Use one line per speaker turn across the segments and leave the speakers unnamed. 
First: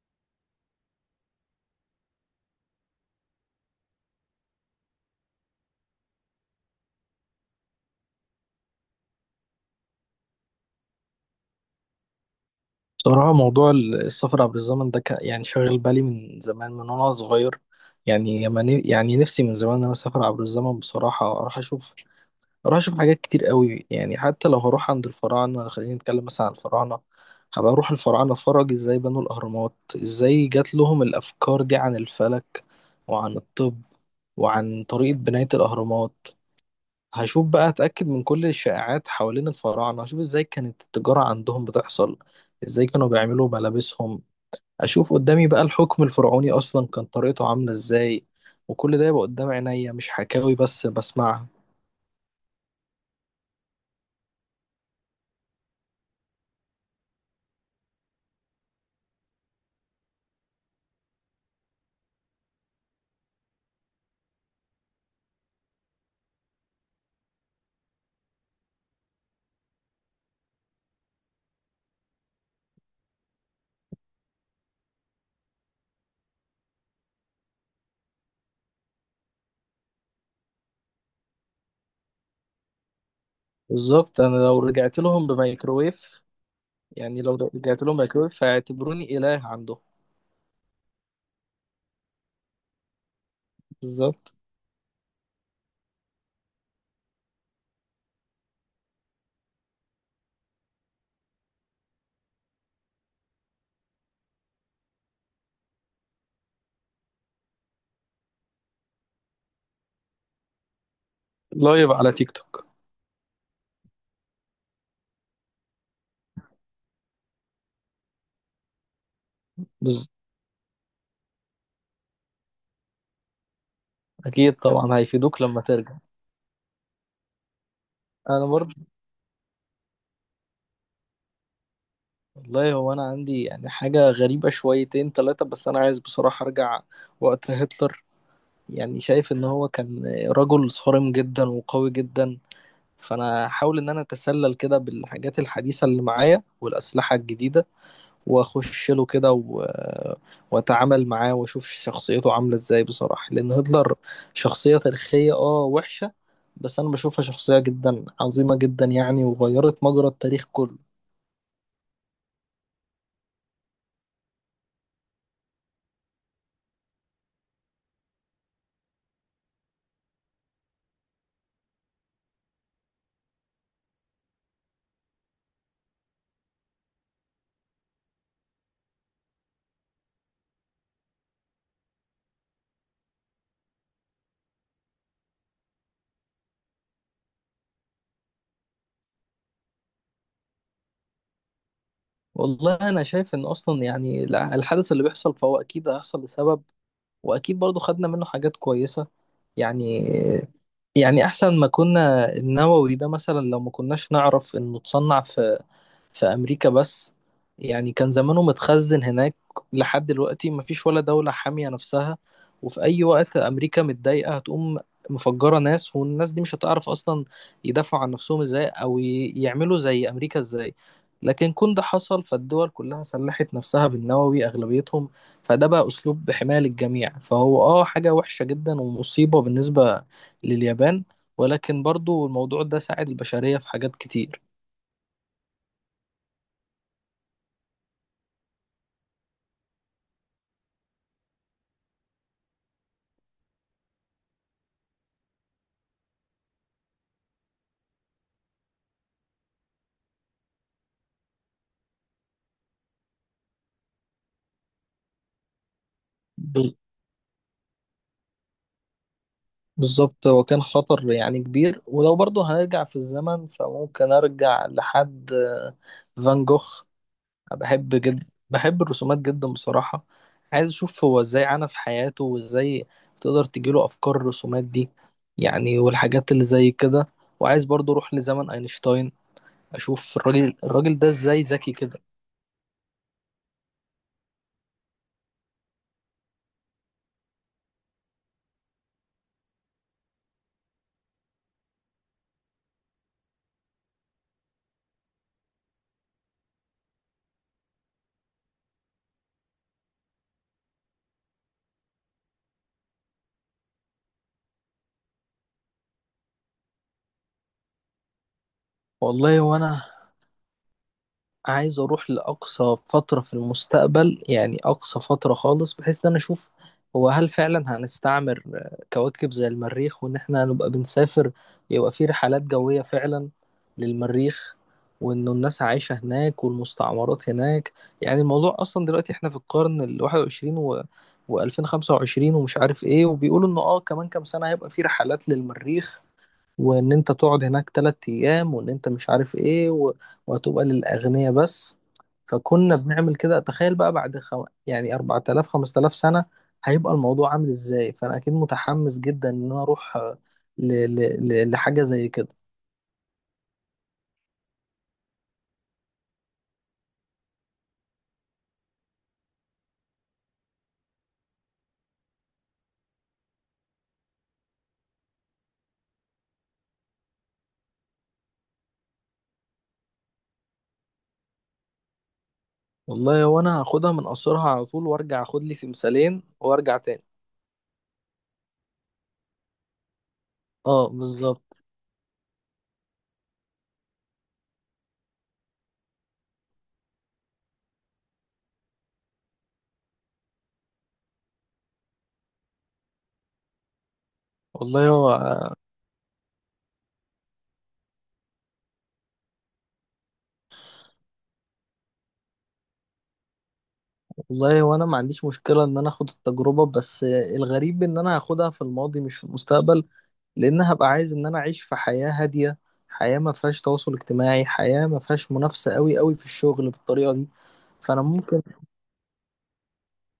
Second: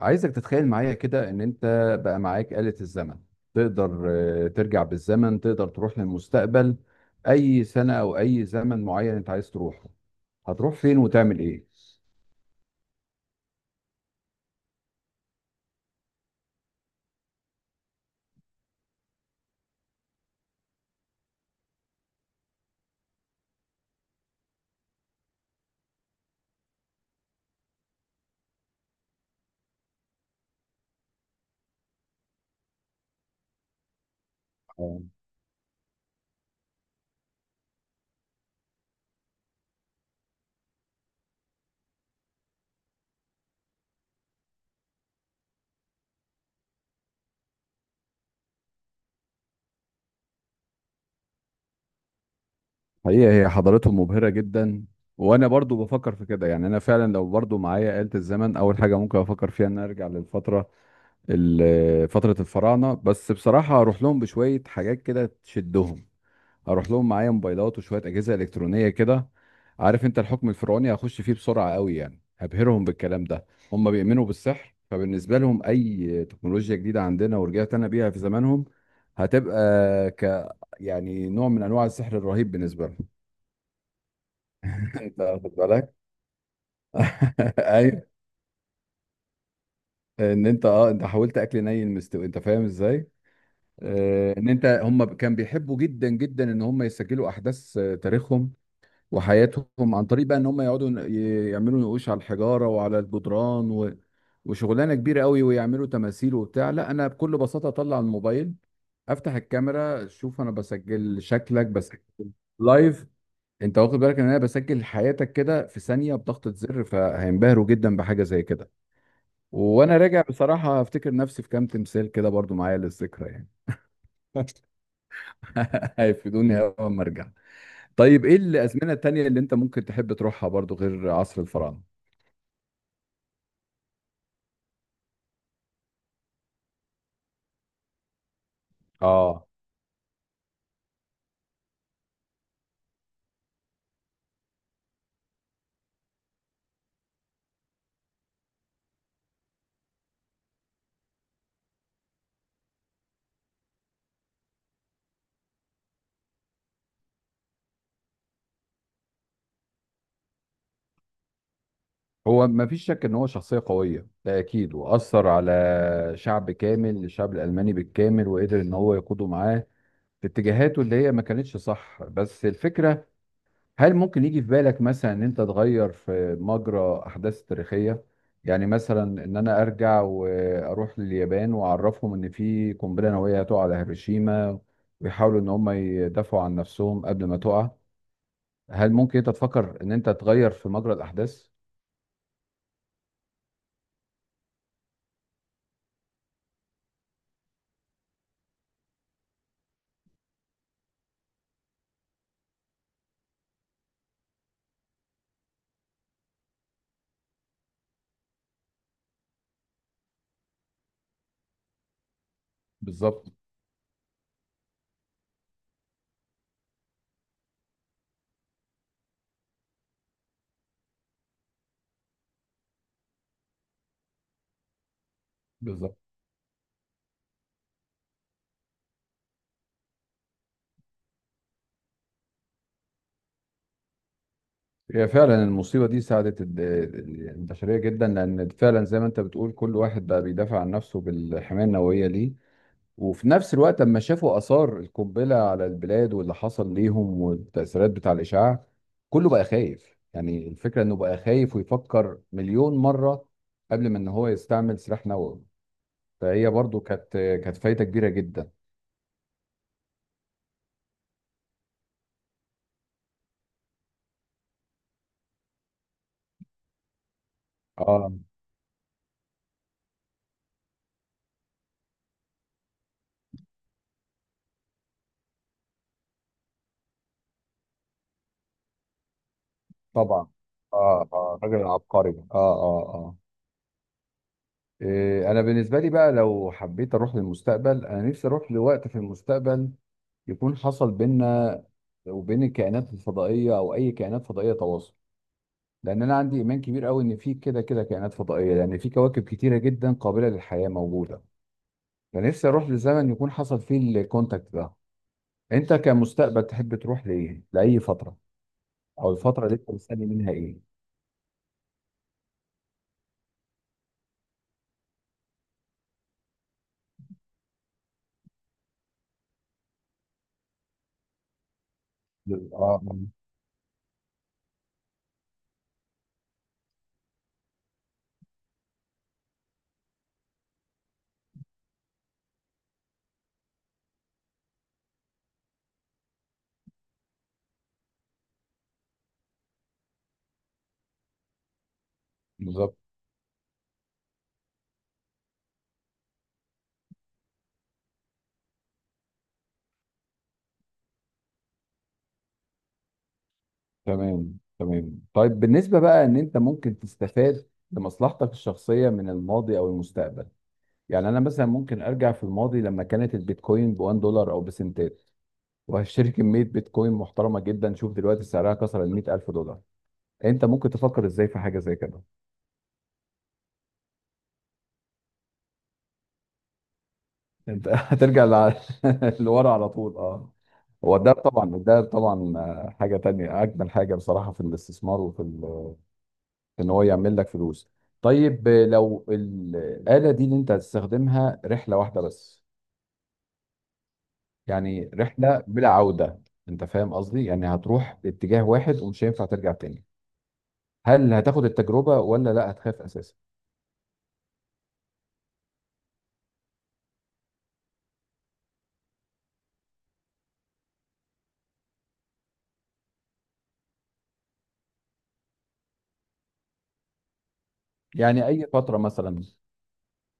عايزك تتخيل معايا كده ان انت بقى معاك آلة الزمن. تقدر ترجع بالزمن، تقدر تروح للمستقبل. اي سنة او اي زمن معين انت عايز تروحه، هتروح فين وتعمل ايه؟
بصراحة، موضوع السفر عبر الزمن ده كان يعني شاغل بالي من زمان من وأنا صغير. يعني لما يعني نفسي من زمان إن أنا أسافر عبر الزمن. بصراحة أروح أشوف حاجات كتير قوي. يعني حتى لو هروح عند الفراعنة، خلينا نتكلم مثلا عن الفراعنة. هبقى أروح الفراعنة أتفرج إزاي بنوا الأهرامات، إزاي جات لهم الأفكار دي عن الفلك وعن الطب وعن
آه،
طريقة بناية الأهرامات. هشوف بقى، هتأكد من كل الشائعات حوالين الفراعنة. هشوف ازاي كانت التجارة عندهم بتحصل، ازاي كانوا بيعملوا ملابسهم. اشوف قدامي بقى الحكم الفرعوني اصلا كان طريقته عاملة ازاي، وكل ده يبقى قدام عينيا مش حكاوي بس بسمعها.
حقيقة هي حضارتهم مبهرة جدا، وانا برضو بفكر في كده. يعني انا فعلا لو برضو معايا آلة الزمن، اول حاجة ممكن افكر فيها ان أنا ارجع للفترة، فترة الفراعنة. بس بصراحة اروح لهم بشوية حاجات كده تشدهم، اروح لهم معايا موبايلات وشويه اجهزه الكترونيه كده. عارف انت الحكم الفرعوني هخش فيه بسرعه قوي، يعني هبهرهم بالكلام ده. هم بيؤمنوا بالسحر، فبالنسبه لهم اي تكنولوجيا جديده عندنا ورجعت انا بيها في زمانهم هتبقى ك يعني نوع من انواع السحر الرهيب بالنسبه لهم.
بالظبط، انا لو رجعت
انت
لهم
واخد بالك؟
بميكرويف، يعني لو رجعت لهم
ايوه.
ميكرويف هيعتبروني إله عندهم.
ان انت اه انت حاولت اكل ني المستوي، انت فاهم ازاي؟
بالظبط.
ان انت هم كان بيحبوا جدا جدا ان هم يسجلوا احداث تاريخهم وحياتهم، عن طريق بقى ان هم يقعدوا يعملوا نقوش على الحجاره وعلى الجدران و... وشغلانه كبيره قوي، ويعملوا تماثيل وبتاع. لا انا بكل بساطه اطلع الموبايل، افتح الكاميرا، شوف انا بسجل شكلك،
لايف
بسجل
على تيك توك.
لايف. انت واخد بالك ان انا بسجل حياتك كده في ثانيه بضغطه زر؟ فهينبهروا جدا بحاجه زي كده. وانا
بز...
راجع بصراحه افتكر نفسي في كام تمثال كده برضو معايا للذكرى يعني.
اكيد طبعا هيفيدوك لما ترجع.
هيفيدوني اول ما ارجع. طيب ايه
انا برضه،
الازمنه التانيه اللي انت ممكن تحب تروحها برضو غير عصر الفراعنه؟
والله هو انا عندي يعني حاجه غريبه شويتين ثلاثه، بس انا عايز بصراحه ارجع وقت هتلر. يعني شايف ان
اه.
هو كان رجل صارم جدا وقوي جدا. فانا هحاول ان انا اتسلل كده بالحاجات الحديثه اللي معايا والاسلحه الجديده واخش له كده. واتعامل معاه واشوف شخصيته عامله ازاي. بصراحه لان هتلر شخصيه تاريخيه اه وحشه، بس انا بشوفها شخصيه جدا عظيمه جدا يعني، وغيرت مجرى التاريخ كله.
هو ما فيش شك ان هو شخصيه قويه ده اكيد، واثر على شعب كامل، الشعب الالماني بالكامل، وقدر ان هو يقوده معاه في اتجاهاته اللي هي ما كانتش صح. بس الفكره، هل ممكن يجي في بالك مثلا ان انت تغير في مجرى احداث تاريخيه؟ يعني مثلا ان انا ارجع واروح لليابان واعرفهم ان في قنبله نوويه هتقع على هيروشيما، ويحاولوا ان هم يدافعوا عن نفسهم قبل ما تقع. هل ممكن انت تفكر ان انت تغير في مجرى الاحداث؟
والله، انا شايف ان اصلا يعني الحدث اللي بيحصل فهو اكيد هيحصل لسبب، واكيد برضو خدنا منه حاجات كويسة. يعني، يعني احسن ما كنا. النووي ده مثلا لو ما كناش نعرف انه اتصنع في في أمريكا بس، يعني كان زمانه متخزن هناك لحد دلوقتي. مفيش ولا دولة حامية نفسها، وفي أي
بالظبط.
وقت أمريكا متضايقة هتقوم مفجرة ناس، والناس دي مش هتعرف أصلا يدافعوا عن نفسهم إزاي، أو يعملوا زي أمريكا إزاي. لكن كون ده حصل فالدول كلها سلحت نفسها بالنووي أغلبيتهم، فده بقى
بالظبط،
أسلوب حماية للجميع. فهو آه حاجة وحشة جدا ومصيبة بالنسبة لليابان، ولكن برضو الموضوع ده ساعد البشرية في حاجات كتير.
هي فعلا المصيبة دي ساعدت البشرية جدا، لأن فعلا زي ما أنت بتقول كل واحد بقى بيدافع عن نفسه بالحماية النووية ليه. وفي نفس الوقت لما شافوا آثار القنبلة على البلاد واللي حصل ليهم والتأثيرات بتاع الإشعاع، كله بقى خايف. يعني الفكرة إنه بقى خايف ويفكر 1,000,000 مرة قبل ما إن هو يستعمل سلاح نووي. فهي برضو كانت فايدة كبيرة جدا.
بالظبط، هو كان خطر يعني كبير. ولو برضه هنرجع في الزمن فممكن ارجع لحد فان جوخ. أنا بحب
اه
جدا، بحب الرسومات جدا بصراحة. عايز اشوف هو ازاي عانى في حياته، وازاي تقدر تجيله افكار الرسومات دي، يعني والحاجات اللي زي كده. وعايز برضه اروح لزمن اينشتاين، اشوف
طبعا،
الراجل، الراجل
اه
ده
اه
ازاي
راجل
ذكي كده.
عبقري، اه اه اه. إيه انا بالنسبه لي بقى، لو حبيت اروح للمستقبل انا نفسي اروح لوقت في المستقبل يكون حصل بينا وبين الكائنات الفضائيه او اي كائنات فضائيه تواصل. لان انا عندي ايمان كبير قوي ان في كده كده كائنات فضائيه، لان في كواكب كتيره جدا قابله للحياه موجوده. فنفسي اروح لزمن يكون حصل فيه الكونتاكت ده. انت كمستقبل تحب تروح لايه؟ لاي فتره؟ او
والله
الفتره اللي انت
وانا
مستني منها ايه؟
عايز اروح لاقصى فتره في المستقبل، يعني اقصى فتره خالص، بحيث ان انا اشوف هو هل فعلا هنستعمر كواكب زي المريخ، وان احنا نبقى بنسافر، يبقى في رحلات
اه،
جويه
آه،
فعلا للمريخ، وانه الناس عايشه هناك والمستعمرات هناك. يعني الموضوع اصلا دلوقتي احنا في القرن ال21 و2025 ومش عارف ايه، وبيقولوا انه اه كمان كام سنه هيبقى في رحلات للمريخ، وان انت تقعد هناك تلات ايام، وان انت مش عارف ايه وهتبقى للاغنياء بس. فكنا
بالظبط.
بنعمل كده، تخيل بقى بعد يعني 4000 5000 سنة هيبقى الموضوع عامل ازاي. فانا اكيد متحمس جدا ان انا اروح ل... لحاجة زي كده.
تمام تمام. طيب بالنسبة بقى ان انت ممكن تستفاد لمصلحتك الشخصية من الماضي او المستقبل، يعني انا مثلا ممكن ارجع في الماضي لما كانت البيتكوين ب 1 دولار او بسنتات، وهشتري كمية بيتكوين محترمة جدا. شوف دلوقتي سعرها كسر ال 100,000 الف دولار. انت ممكن تفكر ازاي في حاجة زي كده؟
والله هو انا هاخدها من قصرها على طول وارجع اخد لي تمثالين وارجع تاني.
انت لورا على طول، اه.
اه
هو ده
بالظبط.
طبعا، ده طبعا حاجة تانية، اجمل حاجة بصراحة في الاستثمار وفي ان هو يعمل لك فلوس. طيب لو الآلة دي اللي انت هتستخدمها رحلة واحدة بس، يعني
والله
رحلة
هو،
بلا عودة، انت فاهم قصدي؟ يعني هتروح باتجاه واحد ومش هينفع ترجع تاني. هل هتاخد التجربة ولا لا هتخاف اساسا؟
والله وانا ما عنديش مشكلة ان انا اخد التجربة، بس الغريب ان انا هاخدها في الماضي مش في المستقبل، لان هبقى عايز ان انا اعيش في حياة هادية، حياة ما فيهاش تواصل اجتماعي، حياة ما فيهاش منافسة قوي قوي في الشغل بالطريقة دي. فانا
يعني
ممكن،
اي فترة مثلا؟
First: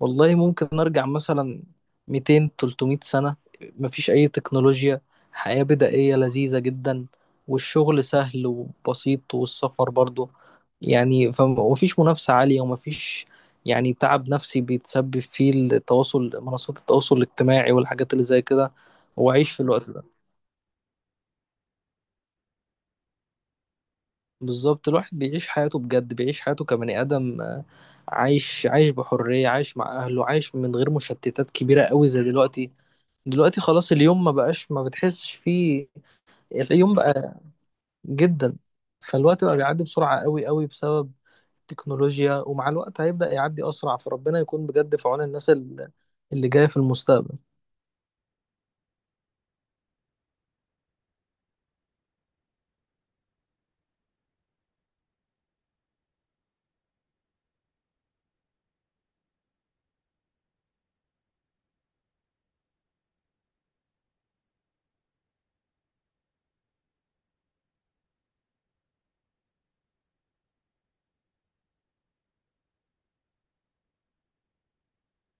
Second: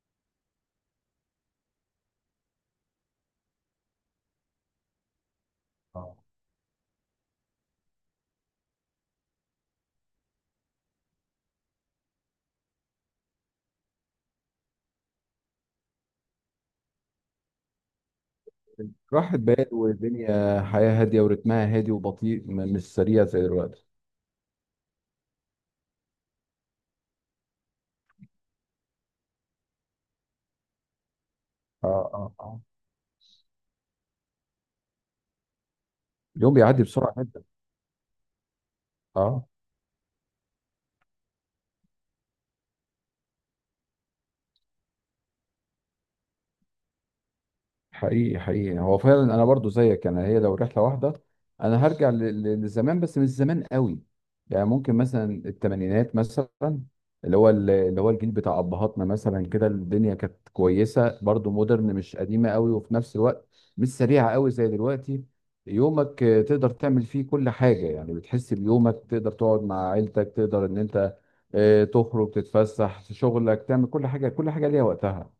والله ممكن نرجع مثلا 200 300 سنة. مفيش أي تكنولوجيا، حياة
آه.
بدائية لذيذة جدا. والشغل سهل وبسيط، والسفر برضو يعني ومفيش منافسة عالية، ومفيش يعني تعب نفسي بيتسبب فيه التواصل، منصات التواصل الاجتماعي والحاجات اللي زي كده. هو
راحت
عايش في
بال،
الوقت ده.
والدنيا حياة هادية ورتمها هادي وبطيء، مش سريع زي دلوقتي.
بالظبط، الواحد بيعيش حياته بجد، بيعيش حياته كبني آدم. عايش بحرية، عايش مع أهله، عايش من غير مشتتات كبيرة
اه
قوي زي
اه اه.
دلوقتي. دلوقتي خلاص اليوم ما بقاش، ما بتحسش فيه.
اليوم بيعدي
اليوم
بسرعة
بقى
جدا.
جدا، فالوقت
اه.
بقى بيعدي بسرعة قوي قوي بسبب التكنولوجيا. ومع الوقت هيبدأ يعدي أسرع. فربنا يكون بجد في عون الناس اللي جاية في المستقبل.
حقيقي حقيقي، هو فعلا انا برضو زيك. انا هي لو رحله واحده انا هرجع لزمان، بس مش زمان قوي. يعني ممكن مثلا 80-ات مثلا، اللي هو اللي هو الجيل بتاع ابهاتنا مثلا، كده الدنيا كانت كويسه برضو، مودرن مش قديمه قوي وفي نفس الوقت مش سريعه قوي زي دلوقتي. يومك تقدر تعمل فيه كل حاجه، يعني بتحس بيومك. تقدر تقعد مع عيلتك، تقدر ان انت تخرج تتفسح، في شغلك تعمل كل حاجه، كل حاجه ليها وقتها،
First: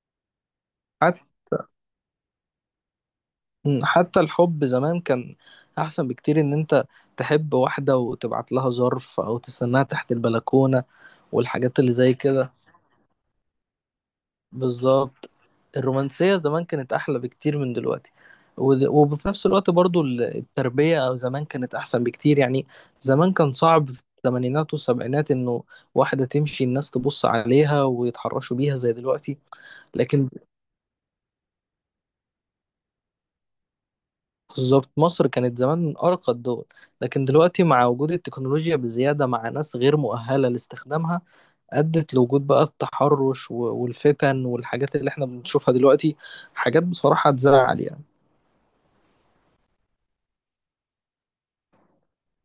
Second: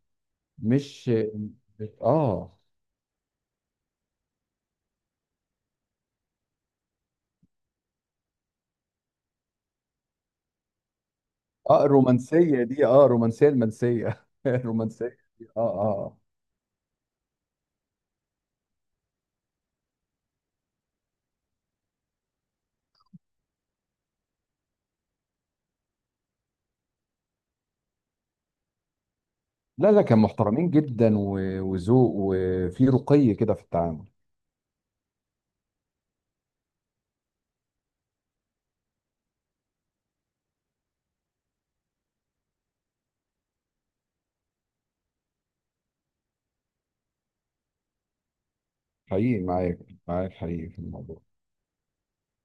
مش.
حتى
اه
حتى الحب زمان كان أحسن بكتير. إن أنت تحب واحدة وتبعت لها ظرف أو تستناها تحت البلكونة، والحاجات
اه،
اللي زي كده.
الرومانسيه دي، اه الرومانسيه المنسيه الرومانسيه
بالظبط،
دي، اه اه
الرومانسية زمان كانت أحلى بكتير من دلوقتي. وفي نفس الوقت برضو التربية أو زمان كانت أحسن بكتير. يعني زمان كان صعب في الثمانينات والسبعينات إنه واحدة تمشي الناس تبص عليها ويتحرشوا بيها زي دلوقتي.
لا لا، كان
لكن
محترمين جدا، وذوق وفي رقي كده في التعامل.
بالظبط، مصر كانت زمان من أرقى الدول. لكن دلوقتي مع وجود التكنولوجيا بزيادة مع ناس غير مؤهلة لاستخدامها، أدت لوجود بقى التحرش والفتن والحاجات اللي احنا بنشوفها دلوقتي. حاجات بصراحة تزعل يعني.
حقيقي معاك، معاك حقيقي في الموضوع.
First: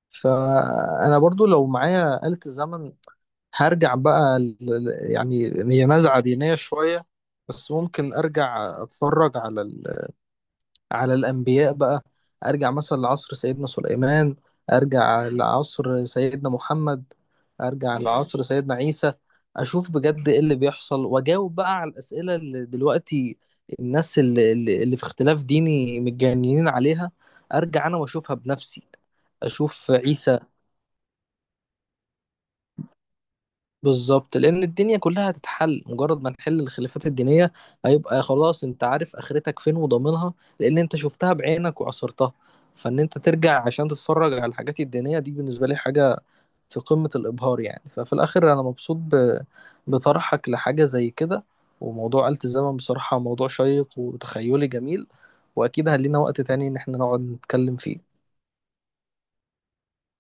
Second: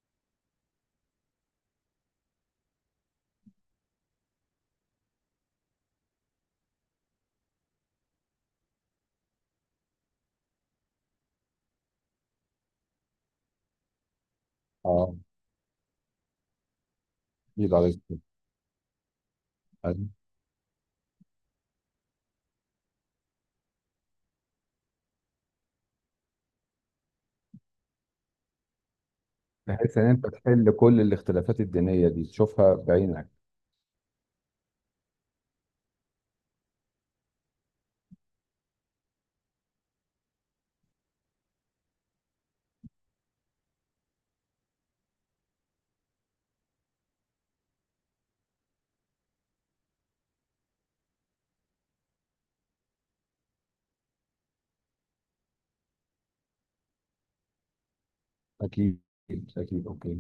فانا برضو لو معايا آلة الزمن، هرجع بقى يعني هي نزعة دينية شوية، بس ممكن ارجع اتفرج على على الانبياء بقى. ارجع مثلا لعصر سيدنا سليمان،
اه
ارجع لعصر سيدنا محمد،
اكيد
ارجع
عليك.
لعصر سيدنا عيسى. اشوف بجد ايه اللي بيحصل، واجاوب بقى على الاسئلة اللي دلوقتي الناس اللي في اختلاف ديني متجننين عليها. ارجع انا واشوفها بنفسي. اشوف
بحيث ان انت
عيسى.
تحل كل الاختلافات الدينيه دي، تشوفها بعينك.
بالظبط، لان الدنيا كلها هتتحل مجرد ما نحل الخلافات الدينيه. هيبقى خلاص انت عارف اخرتك فين وضامنها، لان انت شفتها بعينك وعصرتها. فان انت ترجع عشان تتفرج على الحاجات الدينيه دي، بالنسبه لي حاجه في قمه الابهار. يعني ففي الاخر انا مبسوط بطرحك لحاجه زي كده. وموضوع آلة الزمن بصراحه موضوع شيق وتخيلي جميل، واكيد هلينا وقت تاني ان احنا نقعد نتكلم فيه.
اكيد. اكيد، اوكي.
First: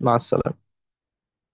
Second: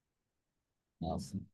مع السلامه.
مع السلامه.